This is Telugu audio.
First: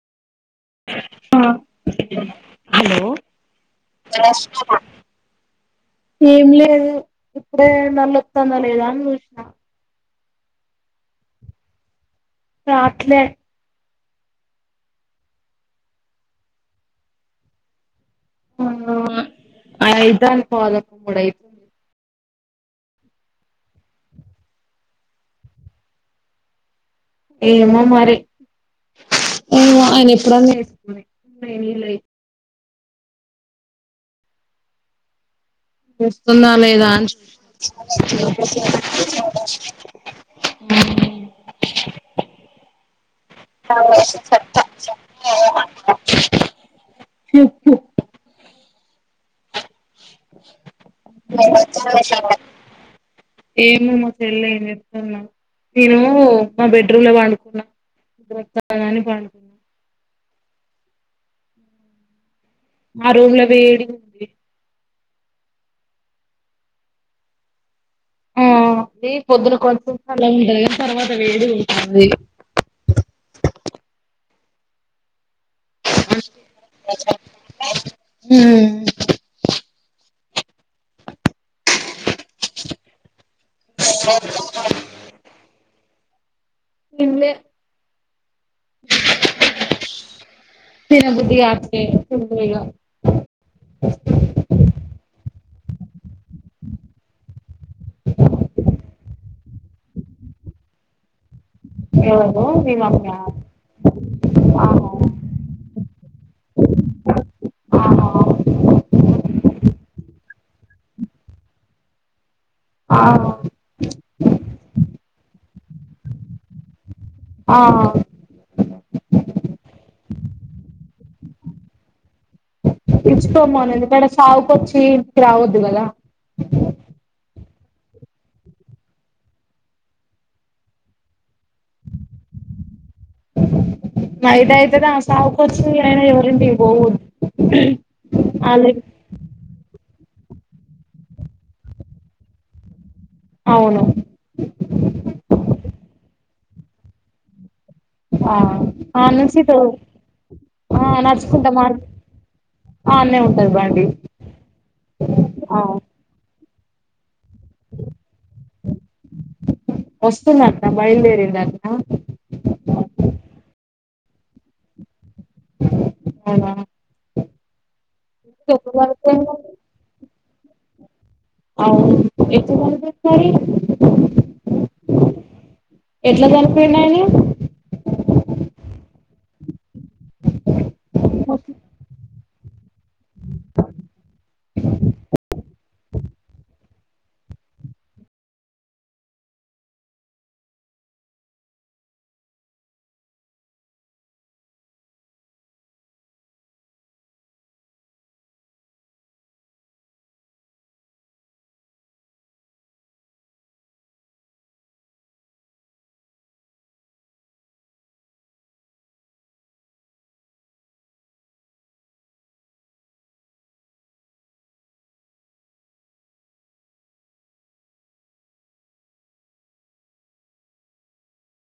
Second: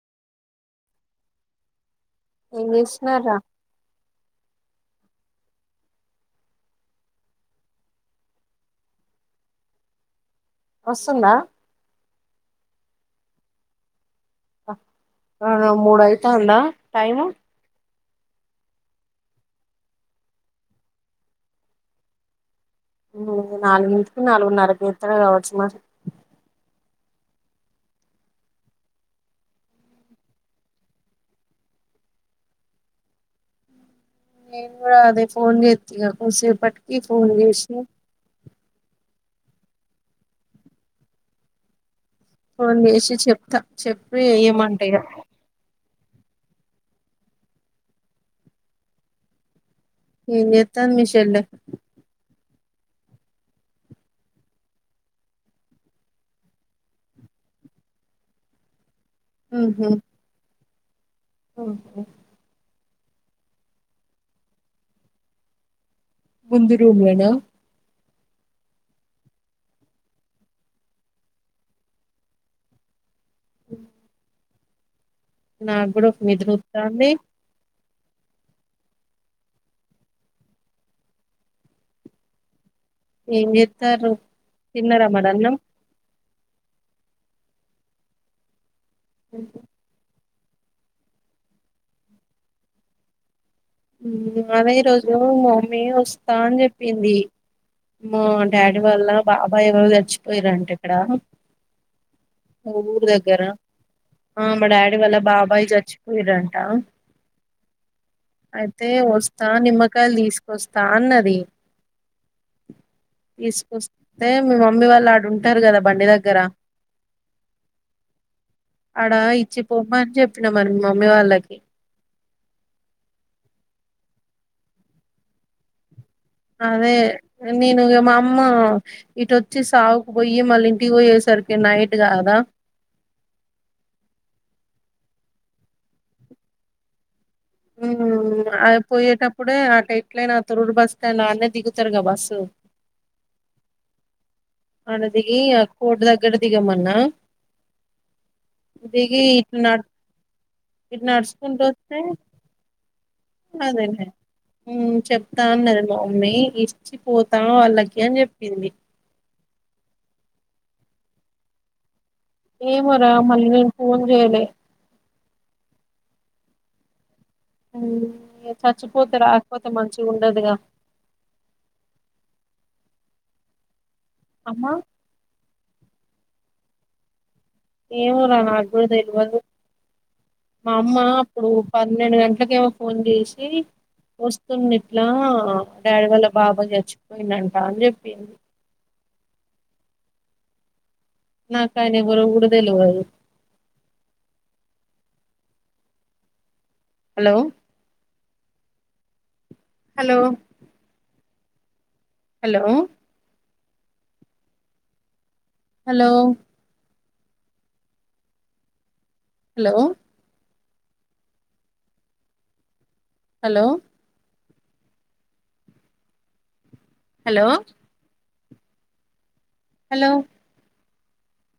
ఆ ఏం చేసినర్ రా [unintelligible] ఎంలేదు ఇప్పుడే [unintelligible] లేదా అని చూసిన వస్తుందా రాట్లే అ ఓ మూడు అయితాందా టైమ్ ఆ ఐతాంది పోవాల మూడయితుంది మ్ నాలుగుంటికి నాలుగున్నరకి ఏత్తాడు కావచ్చు మరి ఏమో మరి ఆ ఆయన ఎప్పుడన్నా ఎస్కొని వెయ్ నిలెయ్ నేన్ కూడా అదే ఫోన్ చేత్త ఇగ వస్తుందా లేదా కొద్దిసేపటికి అని చూస్ ఫోన్ చేసి మ్ ఫోన్ చేసి చెప్తా నువ్వు చెప్పి యేసిన చెత్త ఏయమంట చెత్త ఇగ ఏమంట ఎం చేత్తంది మీ షెల్లే ఏమో మా చెల్ల ఎం చెత్తందో నేను మా బెడ్రూమ్ లో పండుకున్నా నిద్దరొస్తందని ఉంహు ఓహో మా రూం లో వేడి గుంది ముందు రూం లోనా ఆ అది పొద్దున కొంచం చల్లగుంటది గాని తర్వాత వేడి గుంటుంది నాకు కూడా ఒక నిద్ర వత్తాంది హ ఏం చేత్తారు తిన్నార మడ అన్నం తిన్లే ఊహు తిన బుద్ధి కాట్లే తిన్లే ఇగ మ్ అనే రోజు మా మమ్మీ వోస్ వస్తా అని చెప్పింది మా డాడీ వాళ్ళ బాబాయ్ ఎవరో చచ్చిపోయారంటే ఇక్కడ ఎవరో మా మీ ఊరు మమ్మీ ఆ దగ్గర ఆ మా ఆహా డాడీ వాళ్ళ బాబాయ్ చచ్చిపోయరంట ఆహా అయితే వస్తా నిమ్మకాయలు తీసుకొస్తా అన్నది ఆహా తీసుకొస్తే మీ మమ్మీ వాళ్ళు ఆడు ఉంటారు కదా బండి దగ్గర ఆ అడ ఇచ్చిప్ బొమ్మ అని చెప్పిన మరి మీ మమ్మీ వాళ్ళకి తీచ్చుకోమోనిందిక్కడ సావుకొచ్చి ఈడికి రావద్దు కదా అదే నేను ఇగ మా అమ్మ ఇటోచ్చి సావుకు పొయ్యి మళ్ళీ ఇంటికి పోయేసా కరికే నైట్ గాద నైట్ అయితదా సావుకొచ్చి అయినా ఎవరింటికి పోవద్దు మ్ ఆ ఆల్రెడీ పోయేటప్పుడే ఆ టై అట్లనా తొరూరు బస్టాండ్ ఆడ్నే దిగుతారుగా బస్సు అవును అడ్నే దిగి ఆ కోటు దగ్గర దిగమన్నా ఆ దిగి ఆన్నుంచి తో ఇట్లా నడు ఆ ఇడా నడుచుకుంటా నడుసుకుంటూ మార్ వత్తే ఆన్నే ఉంటది బండి అదేలే మ్ చెప్తా ఆ అన్నారు మా మమ్మీ ఇష్ట ఇచ్చిపోతాం వాళ్ళకి అని చెప్పింది వస్తుందట బయలుదేరింది అంట ఏమరా మళ్ళీ నేను ఫోన్ చేయ్లే అవునా? ఉమ్ ఎప్పుడు చచ్చిపోతే కలిపోయింది రాక్పోతే మంచిగ ఉండదుగా? అవును ఎప్పుడు [inaudible] మరి అమ్మా ఎట్ల చన్పోయిండు ఆయనె ఏమో రా నా గూడా తెల్వదు మా అమ్మ అప్పుడు పన్నెండు గంట క్కకేమో ఫోన్ జేసి వస్తుందిట్లా డాడీ వాళ్ళ బాబా చచ్చిపోయిందంట అని జెప్పింది నాకాయన ఎవరో కూడ తెల్వదు hello hello hello hello hello hello hello hello